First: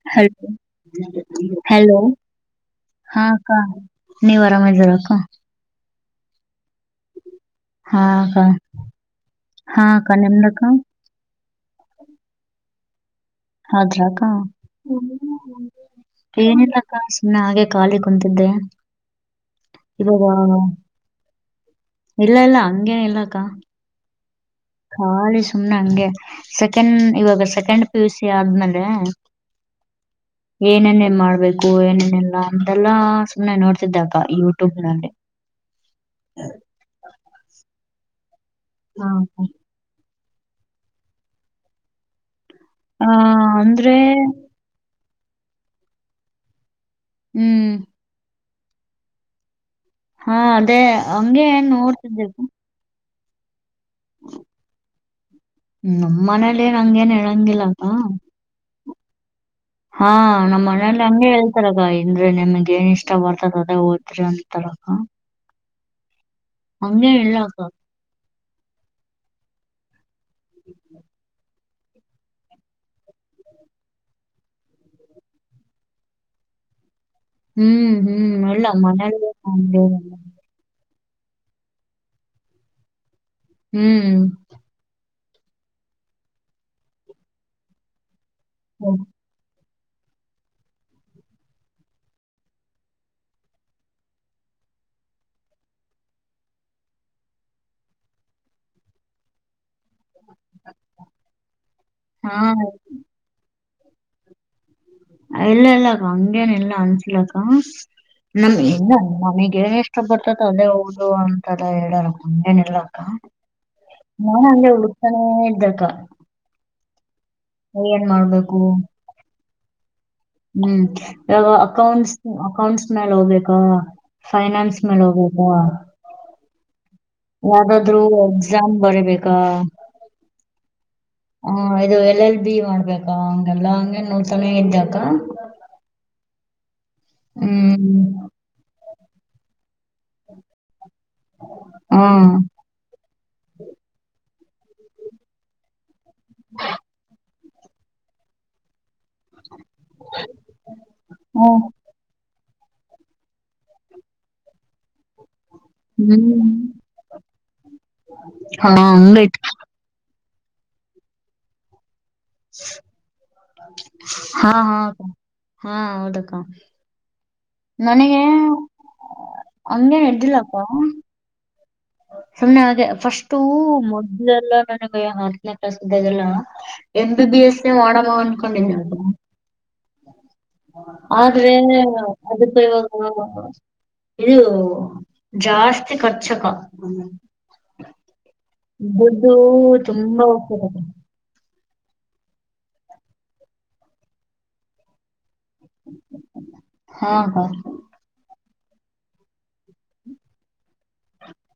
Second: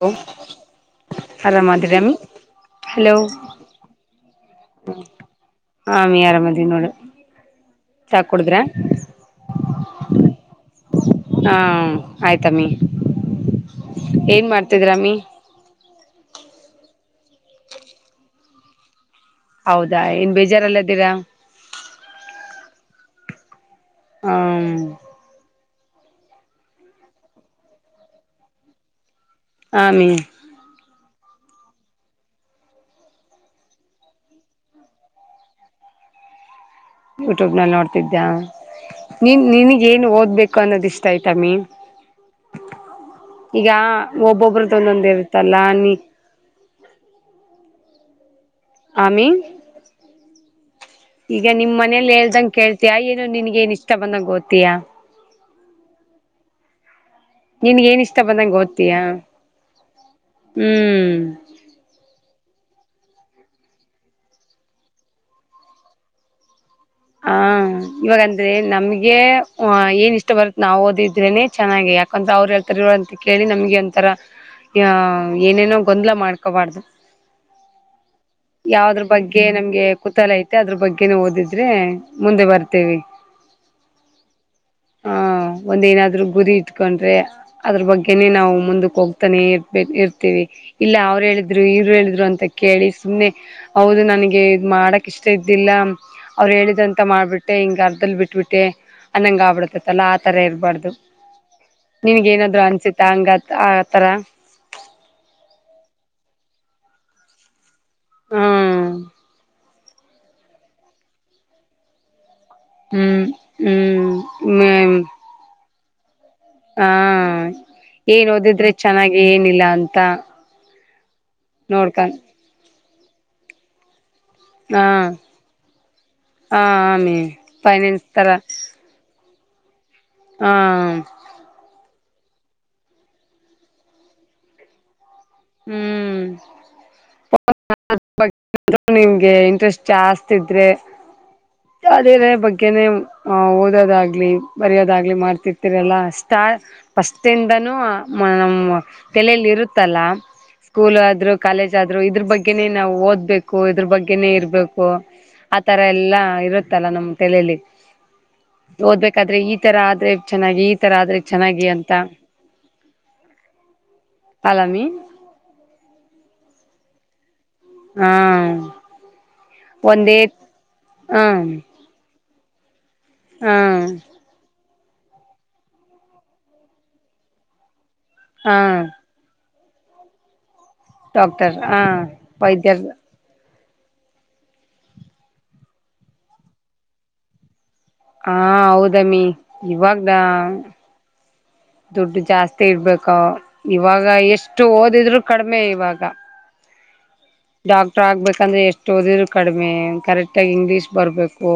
Hello ಹ್ hello. ಆರಾಮದಿರಮ್ಮಿ hello ಹಾ ಅಕ್ಕಾ ನೀವ್ ಆರಾಮ್ ಅದಿರಾ ಅಕ್ಕಾ. ಹ ಅಮ್ಮೀ ಆರಾಮ ಅದಿನ್ ನೋಡ. ಹಾ ಅಕ್ಕ ಹಾ ಅಕ್ಕ ನಿಮ್ದಕ್ಕ. ಹಾ ಆಯ್ತಮ್ಮಿ ಹೌದ್ರ ಅಕ್ಕ ಏನ್ ಮಾಡ್ತಿದ್ರಮ್ಮಿ. ಏನಿಲ್ಲಕ್ಕ ಸುಮ್ಮನೆ ಹಾಗೆ ಖಾಲಿ ಕುಂತಿದ್ದೆ. ಹೌದಾ ಇವಾಗ ಏನ್ ಬೇಜಾರಲ್ಲ್ದೀರಾ. ಇಲ್ಲ ಇಲ್ಲ ಹಂಗೇನ ಇಲ್ಲಕ್ಕ. ಹ್ಮ್ಮಂ. ಹಾಗೆ ಸುಮ್ನೆ ಹಂಗೆ ಸೆಕೆಂಡ್ ಇವಾಗ ಸೆಕೆಂಡ್ ಪಿ ಯು ಸಿ ಆದ್ಮೇಲೆ. ಆ ಅಮ್ಮೀ. ಏನೇನ್ ಮಾಡ್ಬೇಕು ಏನೇನ್ ಇಲ್ಲ ಅಂತೆಲ್ಲ ಸುಮ್ನೆ ನೋಡ್ತಿದ್ದೆ ಅಕ್ಕ ಯೂಟ್ಯೂಬ್ ನಲ್ಲಿ. ಯೂಟ್ಯೂಬ್ ನಲ್ಲಿ ನೋಡ್ತಿದ್ದ ನೀನ್ ನಿನಗ ಏನ್ ಓದ್ಬೇಕು ಅನ್ನೋದ ಇಷ್ಟ ಐತ್ ಅಮ್ಮೀ. ಹ ಈಗ ಅಂದ್ರೆ ಒಬ್ಬೊಬ್ರದ ಒಂದೊಂದ ಇರ್ತ್ತಲ್ಲ ನೀ ಹ್ಮ್ ಆಮ್ಮಿ. ಹಾ ಅದೇ ಹಂಗೆ ಏನ್ ನಿಮ್ ಮನೇಲಿ ನೋಡ್ತಿದ್ದೆ ಅಕ್ಕ. [unintelligible] ನಿನ್ಗ ಏನ್ ಇಷ್ಟ ಬಂದಂಗ ಓತಿಯಾ. ನಮ್ಮ ಮನೇಲಿ ಹಂಗೆನ್ ಹೇಳ ನಿನ್ಗ ಏನ್ ಇಷ್ಟ ಬಂದಂಗ ಓದ್ತೀಯಾ. ಹಾ ನಮ್ಮ್ ಮನೇಲಿ ಹಂಗೆ ಹ್ಮ್ ಹೆಳ್ ತರಗ ಇಂದ್ರೆ ನನಗೆ ಇಷ್ಟ ಬರ್ತದ ಅದೇ ಓದ್ರಿ ಅಂತರ ಅಕ್ಕ. ಹಂಗೆನ್ ಹ ಇಲ್ಲ ಅಕ್ಕ. ಇವಾಗಂದ್ರೆ ನಮ್ಗೆ ವ ಏನ್ ಇಷ್ಟ ಬರುತ್ತ ನಾವು ಓದಿದ್ರೇನೆ ಚೆನ್ನಾಗಿ ಯಾಕಂದ್ರೆ ಅವ್ರು ಹೇಳ್ತಾರ ಇವ ಅಂತ ಕೇಳಿ ನಮ್ಗೆ ಒಂಥರ ಆ ಏನೇನೋ ಗೊಂದಲ ಮಾಡ್ಕೊಬಾರ್ದು. ಹ್ಮ್ ಹ್ಮ್ ಇಲ್ಲ ಯಾವದ್ರ ಮನೇಲಿ ಬಗ್ಗೆ ಹಂಗೆ ನಮ್ಗೆ ಇರಲ್ಲ. ಕುತೂಹಲ ಇತ್ ಮತ್ತೆ ಅದ್ರ ಬಗ್ಗೆನು ಓದಿದ್ರೆ ಮುಂದೆ ಬರ್ತೇವಿ. ಹ್ಮ್ ಹ ಒಂದೇನಾದ್ರು ಗುರಿ ಇಟ್ಕೊಂಡ್ರೆ ಅದ್ರ ಬಗ್ಗೆನೆ ನಾವು ಮುಂದಕ್ ಹೋಗ್ ತಾನೆ ಇರ್ಬೇಕ ಇರ್ತೀವಿ ಇಲ್ಲ ಅವ್ರು ಹೇಳಿದ್ರು ಇವ್ರ ಹೇಳಿದ್ರು ಅಂತ ಕೇಳಿ ಸುಮ್ನೆ ಹೌದು ನನಗೆ ಇದ ಮಾಡಕ್ ಇಷ್ಟ ಇದ್ದಿಲ್ಲ ಅವ್ರ ಹೇಳಿದಂತ ಮಾಡ್ಬಿಟ್ಟೆ ಹಿಂಗ ಅರ್ಧದಲ್ಲಿ ಬಿಟ್ಬಿಟ್ಟೆ ಅನ್ನಂಗ ಆಗ್ಬಿಡತ್ ಇತಲ್ಲ ಆತರ ಇರಬಾರ್ದು ನಿನ್ಗ ಹಾ ಏನಾದ್ರು ಅನ್ಸತ್ತ ಹಂಗ ಆತರ? ಇಲ್ಲಾ ಇಲ್ಲಾಕ್ಕ ಹಂಗೇನ ಇಲ್ಲಾ ಅನ್ಸಿಲಕ್ಕ. ನಮ್ ಇಲ್ಲ ಹ್ಮ್ ನನಗೆ ಇಷ್ಟ ಬಡ್ತದ ಅದೇ ಓದು ಅಂತಲ್ಲ ಹೇಳಲ್ಲ ಇಲ್ಲ ಅಕ್ಕ ಹ್ಮ್ ಹ್ಮ್ ನಾನೇ ಹಂಗೇ ಹ್ಮ್ ಓದ್ತಾನೆ ಇದ್ದೇಕ್ಕಾ. ಹಾ ಏನ್ ಮಾಡ್ಬೇಕು ಓದಿದ್ರೆ ಚೆನ್ನಾಗಿ ಏನಿಲ್ಲ ಅಂತ ಹ್ಮ್ ಇವಾಗ ಅಕೌಂಟ್ಸ್ ನೋಡ್ಕನ್ ಅಕೌಂಟ್ಸ್ ಮ್ಯಾಲ್ ಹೋಗ್ಬೇಕಾ ಫೈನಾನ್ಸ್ ಹಾ ಮೇಲ ಹೋಗ್ಬೇಕ? ಹ ಆಮೇ ಯಾವ್ದಾದ್ರೂ ಫೈನಾನ್ಸ್ ತರ ಎಕ್ಸಾಮ್ ಬರಿಬೇಕಾ? ಹಾ ಹಾ ಇದು ಎಲ್ ಎಲ್ ಬಿ ಮಾಡ್ಬೇಕ ಹಂಗೆಲ್ಲಾ ಹಂಗೆ ನೋಡ್ತಾನೆ ಇದ್ದಕ್ಕ. ಹ್ಮ್ ಹ್ಮ್ ನಿಮ್ಗೆ ಇಂಟ್ರೆಸ್ಟ್ ಜಾಸ್ತಿ ಇದ್ರೆ ಹಾ ಅದಿರೆ ಬಗ್ಗೆ ಬಗ್ಗೆನೇ ಓದೋದಾಗಲಿ ಬರೆಯೋದಾಗಲಿ ಮಾಡ್ತಿರ್ತರಲ್ಲ ಸ್ಟಾ ಫಸ್ಟ್ ಫಸ್ಟ್ ಇಂದನು ಮ ಮ ತಲೆಲಿ ಇರುತ್ತಲ್ಲ ಸ್ಕೂಲ್ ಆದ್ರು ಹಾ ಕಾಲೇಜ್ ಆದ್ರು ಇದ್ರ ಬಗ್ಗೆನೇ ನಾವು ಓದ್ಬೇಕು ಇದ್ರ ಬಗ್ಗೆನೇ ಇರ್ಬೇಕು ಆತರ ಎಲ್ಲಾ ಹ್ಮ್ ಇರುತ್ತಲ್ಲ ನಮ್ ತಲೆಯಲ್ಲಿ ಹಾ ಓದ್ಬೇಕಾದ್ರೆ ಹಂಗೈತ್ ಈ ಈತರ ಆದ್ರೆ ಚೆನ್ನಾಗಿ ಈತರ ಆದ್ರೆ ಚೆನ್ನಾಗಿ ಅಂತ ಹಾ ಹಾ ಹಾ ಅಲಮಿ ಹೂಂ ಹೌದಕ್ಕಾ. ಹ ನನಗೆ ಹಂಗೆನ್ ಎಲ್ದಿಲ್ಲಕ್ಕ ಹಾಂ ಸುಮ್ನೆ ಹಾಗೆ ಫಸ್ಟು ಮೊ ಇಲ್ಲ್ ಇಲ್ಲ್ ನನಗೆ ಹತ್ತನೇ ಕ್ಲಾಸ್ ಇದ್ದಾಗೆಲ್ಲ ಎಂ ಬಿ ಬಿ ಎಸ್ ಮಾಡಮ ಹಾ [unintelligible] ಆದ್ರೆ ಡಾಕ್ಟರ್ ಹಾ ಅದಕ್ಕೆ ವೈದ್ಯರ್ ಇವಾಗ [unintelligible] ಇದು ಜಾಸ್ತಿ ಕರ್ಚಕ ಹಾ ಹೌದಮ್ಮಿ ದುಡ್ಡು ಇವಾಗ ತುಂಬಾ ಹೋಗ್ತದೆ. ದುಡ್ಡು ಜಾಸ್ತಿ ಇಡ್ಬೇಕ ಇವಾಗ ಎಷ್ಟು ಓದಿದ್ರು ಕಡಿಮೆ ಇವಾಗ. ಹಾ ಹಾ ಡಾಕ್ಟ್ರ ಆಗ್ಬೇಕಂದ್ರೆ ಎಷ್ಟು ಓಡಿದ್ರೂ ಕಡಿಮೆ ಕರೆಕ್ಟಾಗಿ ಇಂಗ್ಲೀಷ್ ಬರ್ಬೇಕು.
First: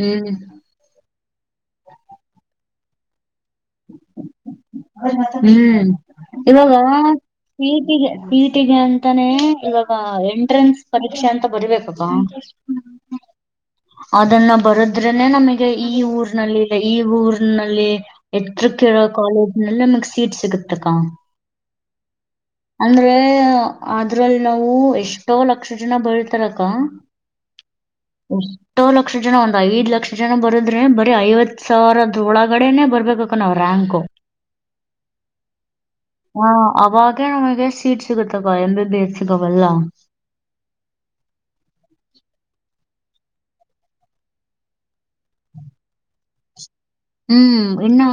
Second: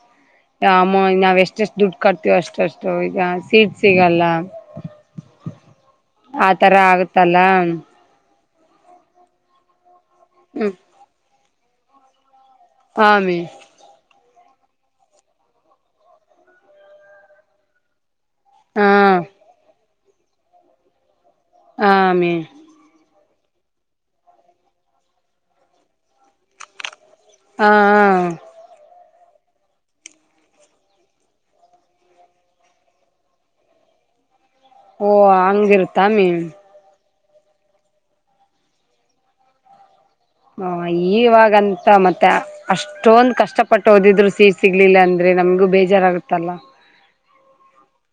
ಹ್ಮ್ ಅಮ್ಮ ನಾವ್ ಎಷ್ಟೆಷ್ಟು ದುಡ್ಡು ಕಟ್ತಿವ ಅಷ್ಟಷ್ಟು ಈಗ ಸಿಟ್ಸ್ ಸಿಗಲ್ಲ. ಹ್ಮ್ ಇವಾಗ ಆತರ ಆಗುತ್ತಲ್ಲ ಈ ಪಿ ಟಿ ಗೆ ಅಂತಾನೆ ಇವಾಗ ಹ್ಮ್ ಎಂಟ್ರೆನ್ಸ್ ಪರೀಕ್ಷೆ ಅಂತ ಬರಿ ಬೇಕಪ್ಪ ಹಾ ಅವಿ. ಅದನ್ನ ಬರದ್ರೇನೆ ನಮಗೆ ಈ ಊರ್ನಲ್ಲಿ ಇದೆ ಈ ಊರ್ನಲ್ಲಿ ಎತ್ರಕ್ ಹಾ ಇರೋ ಕಾಲೇಜ್ನಲ್ಲ ನಮಗ್ ಸೀಟ್ ಸಿಗತ್ತಕ್ಕಾ. ಹಾಮಿ ಅಂದ್ರೆ ಅದ್ರಲ್ಲಿ ನಾವು ಎಷ್ಟೋ ಲಕ್ಷ ಜನ ಬರಿತಾರಕ್ಕ ಹಾ ಹಾ ಹಾ ಎಷ್ಟೋ ಲಕ್ಷ ಜನ ಒಂದ್ ಐದ್ ಲಕ್ಷ ಜನ ಬರದ್ರೆ ಬರೀ ಐವತ್ತು ಸಾವಿರದ ಒಳಗಡೆನೆೇ ಬರ್ಬೇಕಕ್ಕ ನಾವು ರಾಂಕ್. ಓ ಹಂಗಿರುತ್ ಹಾ ಅವಾಗ ನಮಗೆ ಸೀಟ್ ಸಿಗುತ್ತಕ್ಕ ಅಂದ್ರೆ [unintelligible] ಇದಾವಲ್ಲ. ಹಾ ಈವಾಗಂತ ಮತ್ತೆ ಅಷ್ಟೊಂದ್ ಕಷ್ಟಪಟ್ ಓದಿದ್ರು ಸೀಟ್ ಸಿಗ್ಲಿಲ್ಲ ಅಂದ್ರೆ ನಮ್ಗೂ ಬೇಜಾರಾಗುತ್ತಲ್ಲ. ಹ್ಮ್ ಇನ್ನ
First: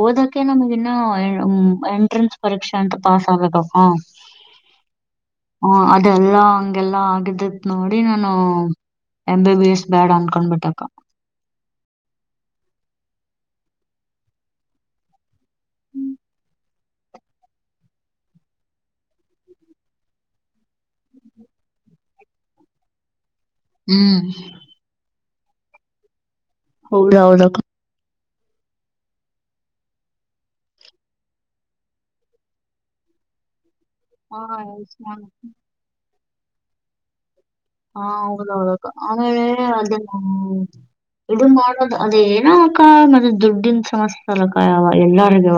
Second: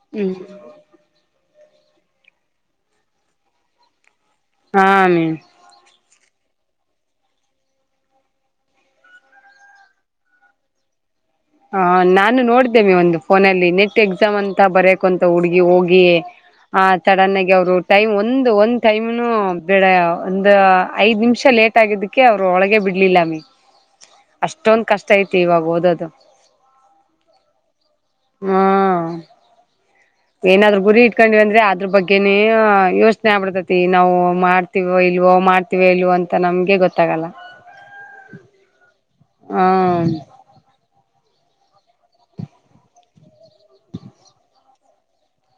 ಓದಕ್ಕೆ ನಮಗ ಇನ್ನ ಮ್ಮ್ ಎಂಟ್ರನ್ಸ್ ಪರೀಕ್ಷೆ ಅಂತ ಪಾಸ್ ಆಗಬೇಕಪಾ. ಹಾ ಅಮ್ಮಿ. ಹಾ ಅದೆಲ್ಲಾ ಹಂಗೆಲ್ಲಾ ಆಗಿದ್ದಿದ್ ನೋಡಿ ನಾನು ಎಂಬಿಬಿಎಸ್ ಬ್ಯಾಡ ಅಂದ್ಕೊಂಡ್ ಬಿಟ್ಟೆ ಅಕ್ಕ. ಹಾ ನಾನು ನೋಡ್ದೇನೆ ಒಂದು ಫೋನಲ್ಲಿ ನೆಟ್ ಎಕ್ಸಾಮ್ ಅಂತ ಬರಿಯೋಕ್ ಅಂತ ಹುಡ್ಗಿ ಹೋಗಿ ಹಾ ಸಡನ್ ಆಗಿ ಅವರು ಟೈಮ್ ಒಂದು ಒಂದ್ ಟೈಮ್ನು ಬೇಡ ಒಂದ್ ಐದ್ ನಿಮಿಷ ಲೇಟ್ ಟಾಗಿದ್ದಕ್ಕೆ ಅವ್ರು ಒಳಗೆ ಬಿಡ್ಲಿಲ್ಲ ಅಮ್ಮಿ. ಹ್ಮ್. ಅಷ್ಟೊಂದ್ ಕಷ್ಟ ಐತಿ ಇವಾಗ ಓದೋದು. ಹೌದು ಹೌದಕ್ಕ. ಹ್ಮ್. ಏನಾದ್ರೂ ಗುರಿ ಇಟ್ಕೊಂಡಿವಿ ಅಂದ್ರೆ ಅದ್ರ ಬಗ್ಗೆನೆ ಯೋಚನೆ ಆಗ್ಬಿಡ್ತೈತೆ. ತಿ ನಾವು ಮಾಡ್ತೀವೋ ಹಾ ಇಲ್ವೋ ಮಾಡ್ತೀವೋ ಇಲ್ವೋ ಅಂತ ನಮ್ಗೆ ಗೊತ್ತಾಗಲ್ಲ. ಹಾ ಹೌದ್ ಹೌದಕ್ಕ ಆಮೇಲೆ ಹ್ಮ್ ಅದನ್ನ ಇದು ಮಾಡೋದು ಅದ ಏನೋ ಅಕ್ಕ ಮತ್ತೆ ದುಡ್ಡಿನ್ ಸಮಸ್ಯೆ ಅಲ್ಲಕ ಯಾವ ಎಲ್ಲರಿಗ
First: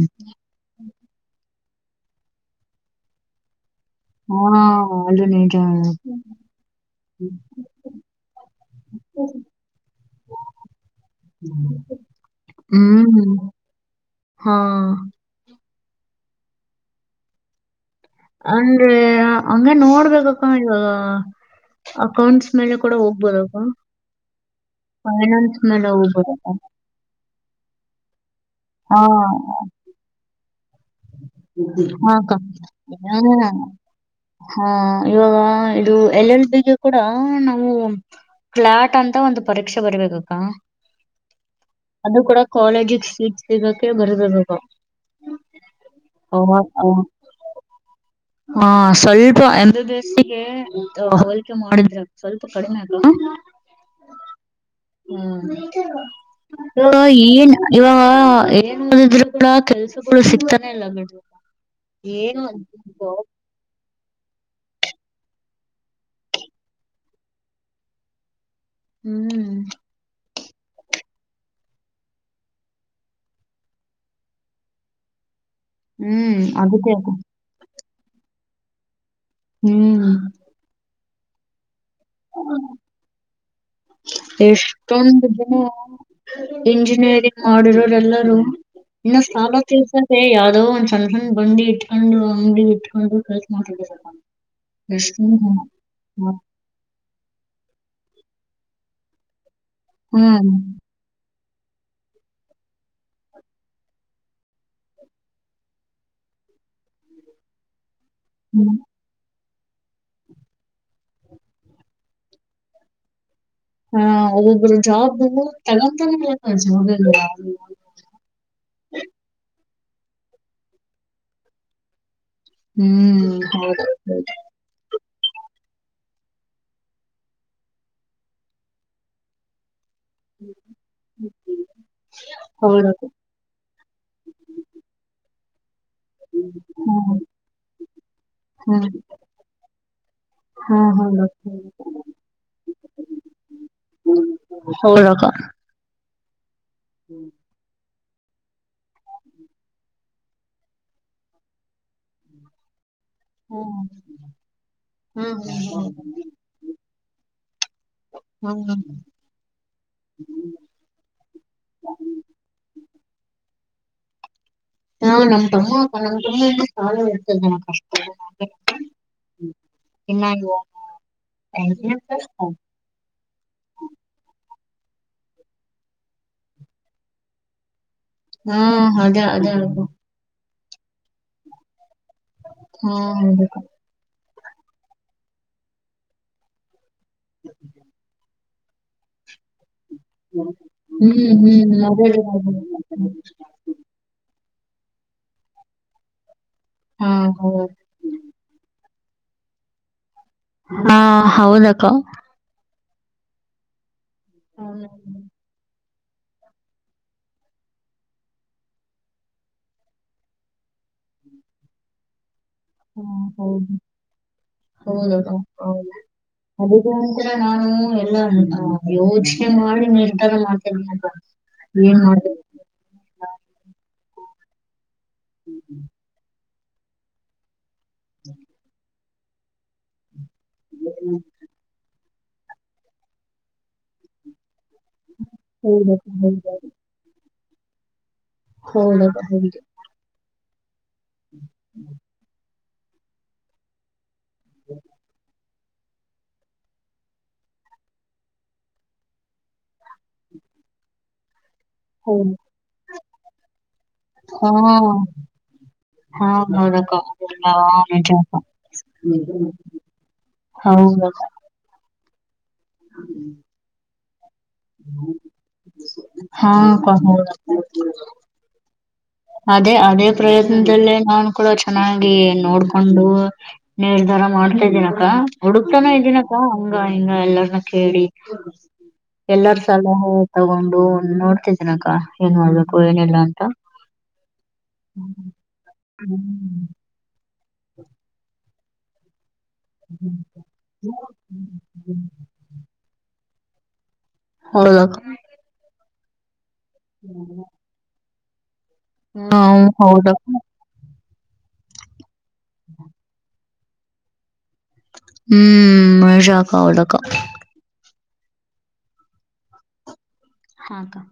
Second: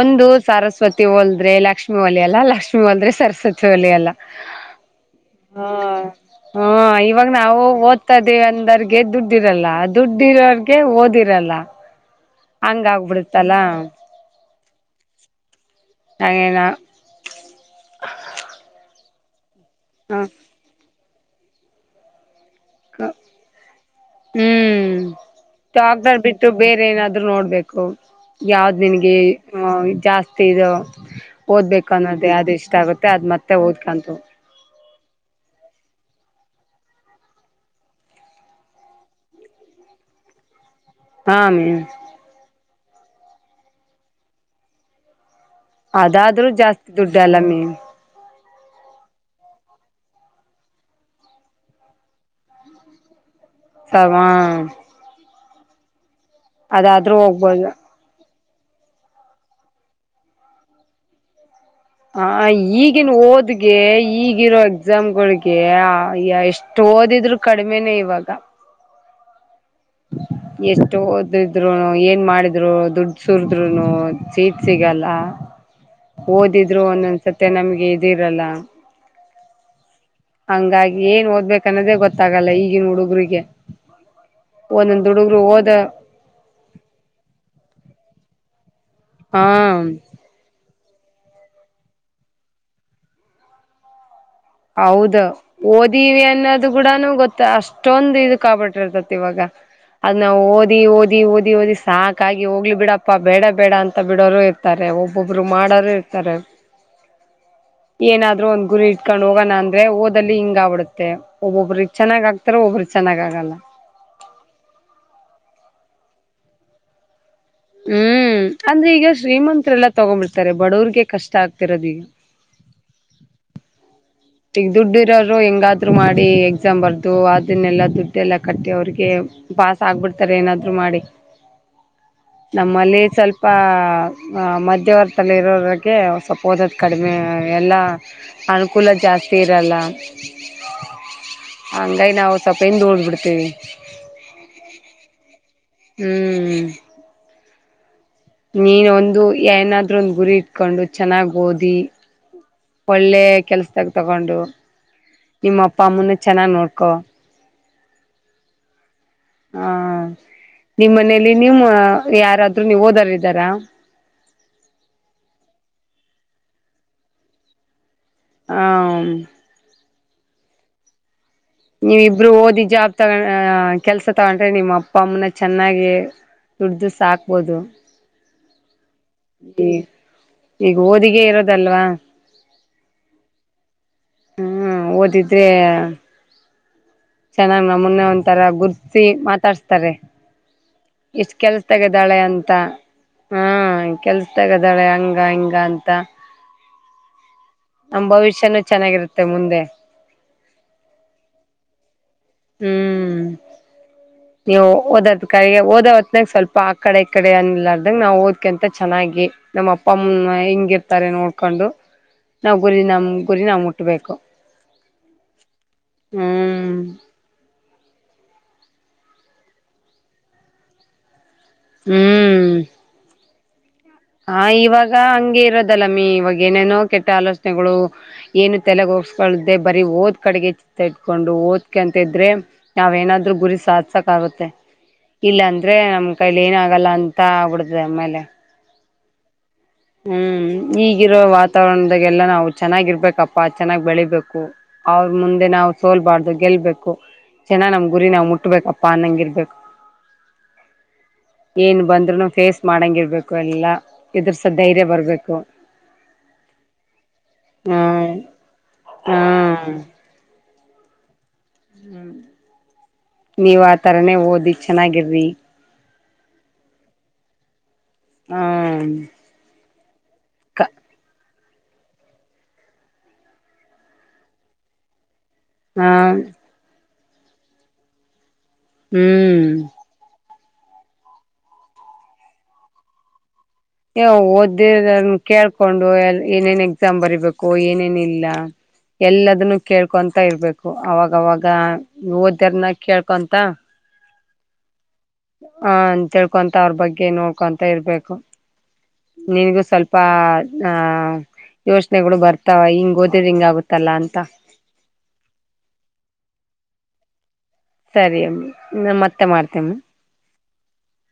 ಒಂದು ಸರಸ್ವತಿ ಒಲ್ದ್ರೆ ಲಕ್ಷ್ಮಿ ಒಲಿಯಲ್ಲ ಲಕ್ಷ್ಮೀ ಒಲ್ದ್ರೆ ಸರಸ್ವತಿ ಒಲಿಯಲ್ಲ. ಹಾ ಅದು ನಿಜ. ಹೂ ಇವಾಗ ನಾವು ಓದ್ತಾ ಇದ್ದೀವಿ ಅಂದೋರ್ಗೆ ದುಡ್ಡಿರಲ್ಲ ದುಡ್ ಇರೋರ್ಗೆ ಓದಿರಲ್ಲ. ಹಂಗ್ ಹ್ಮ್ ಆಗ್ಬಿಡತ್ತಲ್ಲ. ಹಾ. ಆಗೇನಾ ಅಂದ್ರೆ ಹಂಗೆ ನೋಡ್ಬೇಕಕ್ಕ ಇವಾಗ ಅಕೌಂಟ್ಸ್ ಮೇಲೆ ಕೂಡ ಹ ಹೋಗ್ಬೋದಕ್ಕ ಹ್ಮ್ ಫೈನಾನ್ಸ್ ಮೇಲೆ ಡಾಕ್ಟರ್ ಹೋಗ್ಬೋದಕ್ಕ. ಬಿಟ್ಟು ಬೇರೆ ಏನಾದ್ರು ನೋಡ್ಬೇಕು ಯಾವ್ದ್ ಹಾ ನಿನಗೆ ಜಾಸ್ತಿ ಇದು ಓದ್ಬೇಕು ಅನ್ನೋದು ಹಾಕ್ಕ ಯಾವ್ದ್ ಇಷ್ಟ ಆಗುತ್ತೆ ಹಾ ಅದ್ ಮತ್ತೆ ಓದ್ಕಂತ ಹೋಗು. ಹಾ ಇವಾಗ ಇದು ಎಲ್ ಎಲ್ ಬಿ ಗೆ ಕೂಡ ನಾವು ಕ್ಲಾಟ್ ಅಂತ ಒಂದು ಪರೀಕ್ಷೆ ಬರಬೇಕಕ್ಕಾ ಹಾ ಅಮ್ಮಿ. ಅದು ಕೂಡ ಕಾಲೇಜಿಗೆ ಸೀಟ್ಸ್ ಸಿಗಕೆ ಬರಿಬೇಕದು. ಅದಾದ್ರೂ ಜಾಸ್ತಿ ಅವ- ದುಡ್ ಅಲ್ಲಮ್ಮಿ. ಹಾ ಸ್ವಲ್ಪ ಎಂಬಿಬಿಎಸ್ ಗೆ ಇದು ಹೋಲಿಕೆ ಮಾಡಿದ್ರೆ ಸ್ವಲ್ಪ ಕಡಿಮೆ ಅಲ್ವಾ. ಸಮಾ ಹ್ಮ್ ಇವಾಗ ಅದಾದ್ರೂ ಏನ್ ಹೋಗ್ಬೋದು ಇವಾಗ ಏನ್ ಏನ್ ಓದಿದ್ರು ಕೂಡ ಕೆಲ್ಸಗಳು ಸಿಗ್ತಾನೆ ಇಲ್ಲ ಬಿಡ್ ಏನು ಅಂತ ನ್ನುವು ಓದ್ಗೆ ಈಗಿರೋ ಎಕ್ಸಾಮ್ಗಳಿಗೆ ಎಷ್ಟು ಓದಿದ್ರು ಕಡಿಮೆನೇ ಇವಾಗ. ಹ್ಮ್. [inaudible] ಎಷ್ಟು ಓದಿದ್ರು ಏನ್ ಮಾಡಿದ್ರು ದುಡ್ ಸುರದ್ರುನು ಚೀಟ್ ಸಿಗಲ್ಲ ಹ್ಮ್ ಓದಿದ್ರು ಅದಕ್ಕೆ ಅದು. ಒಂದೊಂದ್ಸತ್ಯ ನಮ್ಗೆ ಇದಿರಲ್ಲ ಹ್ಮ್ ಹಂಗಾಗಿ ಏನ್ ಓದ್ಬೇಕ ಅನ್ನೋದೇ ಗೊತ್ತಾಗಲ್ಲ ಈಗಿನ ಹುಡುಗರಿಗೆ ಎಷ್ಟೊಂದು ದಿನ ಇಂಜಿನಿಯರಿಂಗ್ ಮಾಡಿರೋರೆ ಎಲ್ಲಾರೂ ಇನ್ನು ಹಾ ಸಾಲ ಕೆಲಸ ಹೇ ಯಾವವು್ದೋ ಒಂದ್ ಸಣ್ಣ ಸಣ್ಣ ಬಂದಿ ಇಟ್ಕೊಂಡು ಅಂಗಡಿ ಇಟ್ಕೊಂಡು ಕೆಲ್ಸ ಮಾಡ್ತಿದಾರ ಹೌದ ಓದೀವಿ ಹಾ ಅನ್ನೋದು ಕೂಡನು ಗೊತ್ತ ಅಷ್ಟೊಂದು ಇ ಕಾಬಿಟ್ಟಿರ್ತತಿ ಇವಾಗ ಅದ ನಾ ಓದಿ ಓದಿ ಓದಿ ಓದಿ ಸಾಕಾಗಿ ಹೋಗ್ಲಿ ಬಿಡಪ್ಪ ಬೇಡ ಬೇಡ ಅಂತ ಬಿಡೋರು ಇರ್ತಾರೆ ಒಬ್ಬೊಬ್ರು ಮಾಡೋರು ಇರ್ತಾರೆ [inaudible] ಏನಾದ್ರು ಒಂದ್ ಗುರಿ [unintelligible] ಇಕೊಂಡ್ ಹೋಗೋಣ ಅಂದ್ರೆ ಓದದಲ್ಲಿ ಹಿಂಗ ಆ್ ಬಿಡುತ್ತೆ ಒಬ್ಬೊಬ್ರಿಗೆ ಚೆನ್ನಾಗ ಆಗ್ತಾರ ಒಬ್ಬ್ರಿಗೆ ಚೆನ್ನಾಗ ಆಗಲ್ಲ ಹಾ ಒಬ್ವೊಬ್ಬರು ಜಾಬ್ ತಲ ತಾಣ ಜಾಬ್ ಹ್ಮ್ ಅಂದ್ರೆ ಈಗ ಶ್ರೀಮಂತ್ರೆ ಎಲ್ಲಾ ತಗೊ್ಬಿಡ್ತಾರೆ ಬಡವ್ರಿಗೆ ಕಷ್ಟ ಆಗ್ತಿರೋದ ಈಗ ಹ್ಮ್ ಹೌದು ಹೌದು ದುಡ್ಡು ಇರೋರು ಹೆಂಗಾದ್ರು ಮಾಡಿ ಎಕ್ಸಾಮ್ ಬರ್ದು ಅದನ್ನೆಲ್ಲ ದುಡ್ಡೆ ಎಲ್ಲ ಕಟ್ಟಿ ಅವ್ರಿಗೆ ಪಾಸ್ ಆಗ್ಬಿಡ್ತಾರೆ ಏನಾದ್ರು ಮಾಡಿ ಹೌದು ನಮ್ಮಲ್ಲಿ ಹೌದು ಸ್ವಲ್ಪ ಪ ಮಧ್ಯವರ್ತಲ್ಲಿ ಇರೋ ಸ್ವಪ ಓದ ಕಡಿಮೆ ಹ್ಮ್ ಎಲ್ಲಾ ಅನುಕೂಲ ಹ್ಮ್ ಜಾಸ್ತಿ [unintelligible] ಹಾ ಹೌದು ಹಂಗೈ ನಾವು ಸ್ವಲ್ಪ ಹಿಂದ ಉಳಬಿಡ್ತೀವಿ ಹೌದು ಅಕ್ಕ ಹ್ಮ್ ಹ್ಮ್ ಹ್ಮ್ ನೀನ್ ಒಂದು ಏನಾದ್ರೂ ಒಂದ ಗುರಿ ಇಟ್ಕೊಂಡು ಚೆನ್ನಾಗ್ ಓದಿ ಒಳ್ಳೆ ಹಾ ಕೆಲ್ಸದಾಗ ತಗೊಂಡು ನಿಮ್ಮ ಅಪ್ಪ ಅಮ್ಮನ ಚೆನ್ನಾಗ್ ನೋಡ್ಕೊ [unintelligible] ಹ್ಮ್ ಹಾ ನಿಮ ಮನೇಲಿ ನೀಮ್ಮ ಯಾರಾದ್ರು ನೀವು ಓದಾರ್ದಾರಾ ಇದ್ರ ಹಾ ನಮ್ ತಮ್ಮ ಅ ನಮ್ ತುಂಬಿಂದ ಸಾಲ ಇರ್ತದೆ ನ ಕಷ್ಟ ಹ ಇನ್ನಾಗುವ ನೀವ ಇಬ್ರು ಓದಿ ಜಾಬ್ ತಗ ಕೆಲ್ಸ ತಗೊಂಡ್ರೆ ನಿಮ್ಮ ಅಪ್ಪ ಅಮ್ಮನ ಚೆನ್ನಾಗಿ ದುಡ್ದು ಸಾಕ್ಬೋದು ಹಾ ಅದೇ ಅದೇ ಈ ಈಗ ಓದಿಗೆ ಇರೋದಲ್ವಾ ಹಾ ಹೌದು ಅಕ್ಕ ಹಾ ಓದಿದ್ರೆ ಚೆನ್ನಾಗ್ ನಮ್ಮನ್ನೆ ಒಂಂತರ ಗುರ್ಸಿ ಮಾತಾಡ್ಸ್ತಾರೆ ಇಷ್ಟ ಹ್ಮ್ ಕೆಲ್ಸ ಹ್ಮ್ ತಗದಾಳೆ ಮೊಬೈಲ್ ಅಂತ ಹಾ ಕೆಲ್ಸ ತಗದಾಳೆ ಹಂಗ ಹಿಂಗ ಅಂತ ಹಾ ಹೌದು ನಮ್ ಭವಿಷ್ಯನುೂ ಚೆನ್ನಾಗಿರುತ್ತೆ ಮುಂದೆ ಹಾ ಹೌದು ಅಕ್ಕ ಹ್ಮ್ ಹಾ ನೀವು ಓದದ ಕಾಯಿಗ ಓದವತ್ನಾಗ ಸ್ವಲ್ಪ ಆಕಡೆ ಈಕಡೆ ಅನ್ಲಾರದಂಗ್ ನಾವು ಓದ್ಕಂತ ಚೆನ್ನಾಗಿ ನಮ್ಮ ಅಪ್ಪ ಅಮ್ಮನ ಹೆಂಗಿರ್ತಾರೆ ನೋಡ್ಕೊಂಡು ನಾವ್ ಗುರಿ ನಮ್ ಗುರಿ ನಾವ್ ಹೌದು ಮುಟ್ಬೇಕು ಹೌದಕ್ಕ ಹ್ಮ್. ಇತರ ನಾನು ಎಲ್ಲ ಯೋಚನೆ ಮಾಡಿ ನಿರ್ಧಾರ ಮಾಡ್ತೇನಿ ಅಂತ. ಏನ್ ಮಾಡ್ಬೇಕ್? ಹ ಇವಾಗ ಹಂಗೆ ಇರೋದಲ್ಲಮ್ಮಿ ಇವಾಗ ಏನೇನೋ ಕೆಟ್ಟ ಆಲೋಚನೆಗಳು ಏನು ತಲೆಗ ಹೋಗ್ಸ ಳ್ದೆ ಬರೀ ಓದ್ ಕಡೆಗೆ ಚಿತ್ತ ಇಟ್ಕೊಂಡು ಓದ್ ಅಂತ ಇದ್ರೆ ನಾವ್ ಏನಾದ್ರೂ ಗುರಿ ಸಾಧಸಕ್ ಆಗುತ್ತೆ. ಇಲ್ಲಾ ಅಂದ್ರೆ ಹೌದಕ್ಕ ನಮ್ ಕೈಲಿ ಏನ ಆಗಲ್ಲ ಅಂತ ಆಗ್ಬಿಡ್ತದೆ ಆಮೇಲೆ. ಹೌದದಕ್ಕ ಹೌದು. ಹ್ಮ್ ಈಗಿರೋ ವಾತಾವರಣದಾಗೆಲ್ಲ ನಾವು ಚೆನ್ನಾಗಿರ್ಬೇಕಪ್ಪಾ ಚೆನ್ನಾಗ್ ಬೆಳಿಬೇಕು ಅವ್ರ ಮುಂದೆ ನಾವು ಸೋಲ್ಬಾರ್ದು ಗೆಲ್ಬೇಕು ಚೆನ್ನಾಗ್ ನಮ್ ಗುರಿ ನಾವ್ ಮುಟ್ಬೇಕಪ್ಪಾ ಅನ್ನಂಗ ಇರ್ಬೇಕು. ಹ್ಮ ಏನ್ ಬಂದ್ರೂನು ಫೇಸ್ ಮಾಡಂಗಿರ್ಬೇಕು ಎಲ್ಲಾ ಎದರ್ಸೋ ಧೈರ್ಯ ಹೌದು ಬರ್ಬೇಕು. ಹಾ ಅಕ್ಕಾ ಹೌದ ಅಕ್ಕಾ [unintelligible] ನಿಜಾ ಹ್ಮ್ ಅಕ್ಕಾ. ಹ್ಮ್ ಹೌದಕ್ಕ. ಹ್ಮ ನೀವ್ ಆ ತರಾನೇ ಓದಿ ಚೆನ್ನಾಗಿರ್ರಿ. ಹಾ ಅಕ್ಕಾ ಹೌದಕ್ಕಾ. ಹ್ಮ ಅದೇ ಅದೇ ಪ್ರಯತ್ನದಲ್ಲೇ ನಾನು ಕೂಡ ಚೆನ್ನಾಗಿ ನೋಡ್ಕೊಂಡು ನೀರ್ಧಾರ ಮಾಡ್ತಾ ಇದೀನಕ್ಕ. ಹುಡುಕ್ತಾನೇ ಹಾ ಇದ್ದೀನಕ್ಕ ಹಂಗ ಹಿಂಗ ಎಲ್ಲಾರ್ನ್ನ ಕೇಳಿ ಹ್ಮ್ ಎಲ್ಲಾರ ಸಲಹೆ ತಗೊಂಡು ನೋಡ್ತಿದನಕ್ಕ ಏನ್ ಮಾಡ್ಬೇಕು ಏನಿಲ್ಲ ಅಂತ. ಏ ಓದ್ದಿ ಕೇಳ್ಕೊಂಡು ಎ ಏನೇನ್ ಎಕ್ಸಾಮ್ ಬರಿಬೇಕ ಕೂ ಏನೇನಿಲ್ಲ ಎಲ್ಲದನ್ನು ಕೇಳ್ಕೊಂತ ಇರ್ಬೇಕು ಅವಾಗವಾಗ ಓದ್ಯರ್ನ ಕೇಳ್ಕೊಂತ ಹೌದಕ್ಕ. ಹ ಅಂತಳ್ಕೊಂತ ಅವ್ರ ಬಗ್ಗೆ ನೋಡ್ಕೊಂತ ಇರ್ಬೇಕು. ನಿನ್ಗೂ ಹ್ಮ್ ಸ್ವಲ್ಪ ಹೌದಕ್ಕ ಹಾ ಯೋಚನೆಗಳು ಬರ್ತಾವ ಹಿಂಗ ಓದಿದ್ರ ಹಿಂಗ ಆಗುತ್ತಲ್ಲ ಅಂತ. ಹ್ಮ್ [unintelligible] ಹೌದಕ್ಕ ಸರಿ ಅಮ್ಮೀ ನಾ ಮತ್ತೆ ಮಾಡ್ತೇಮ್ಮ. ಹಾಕ್ಕಾ.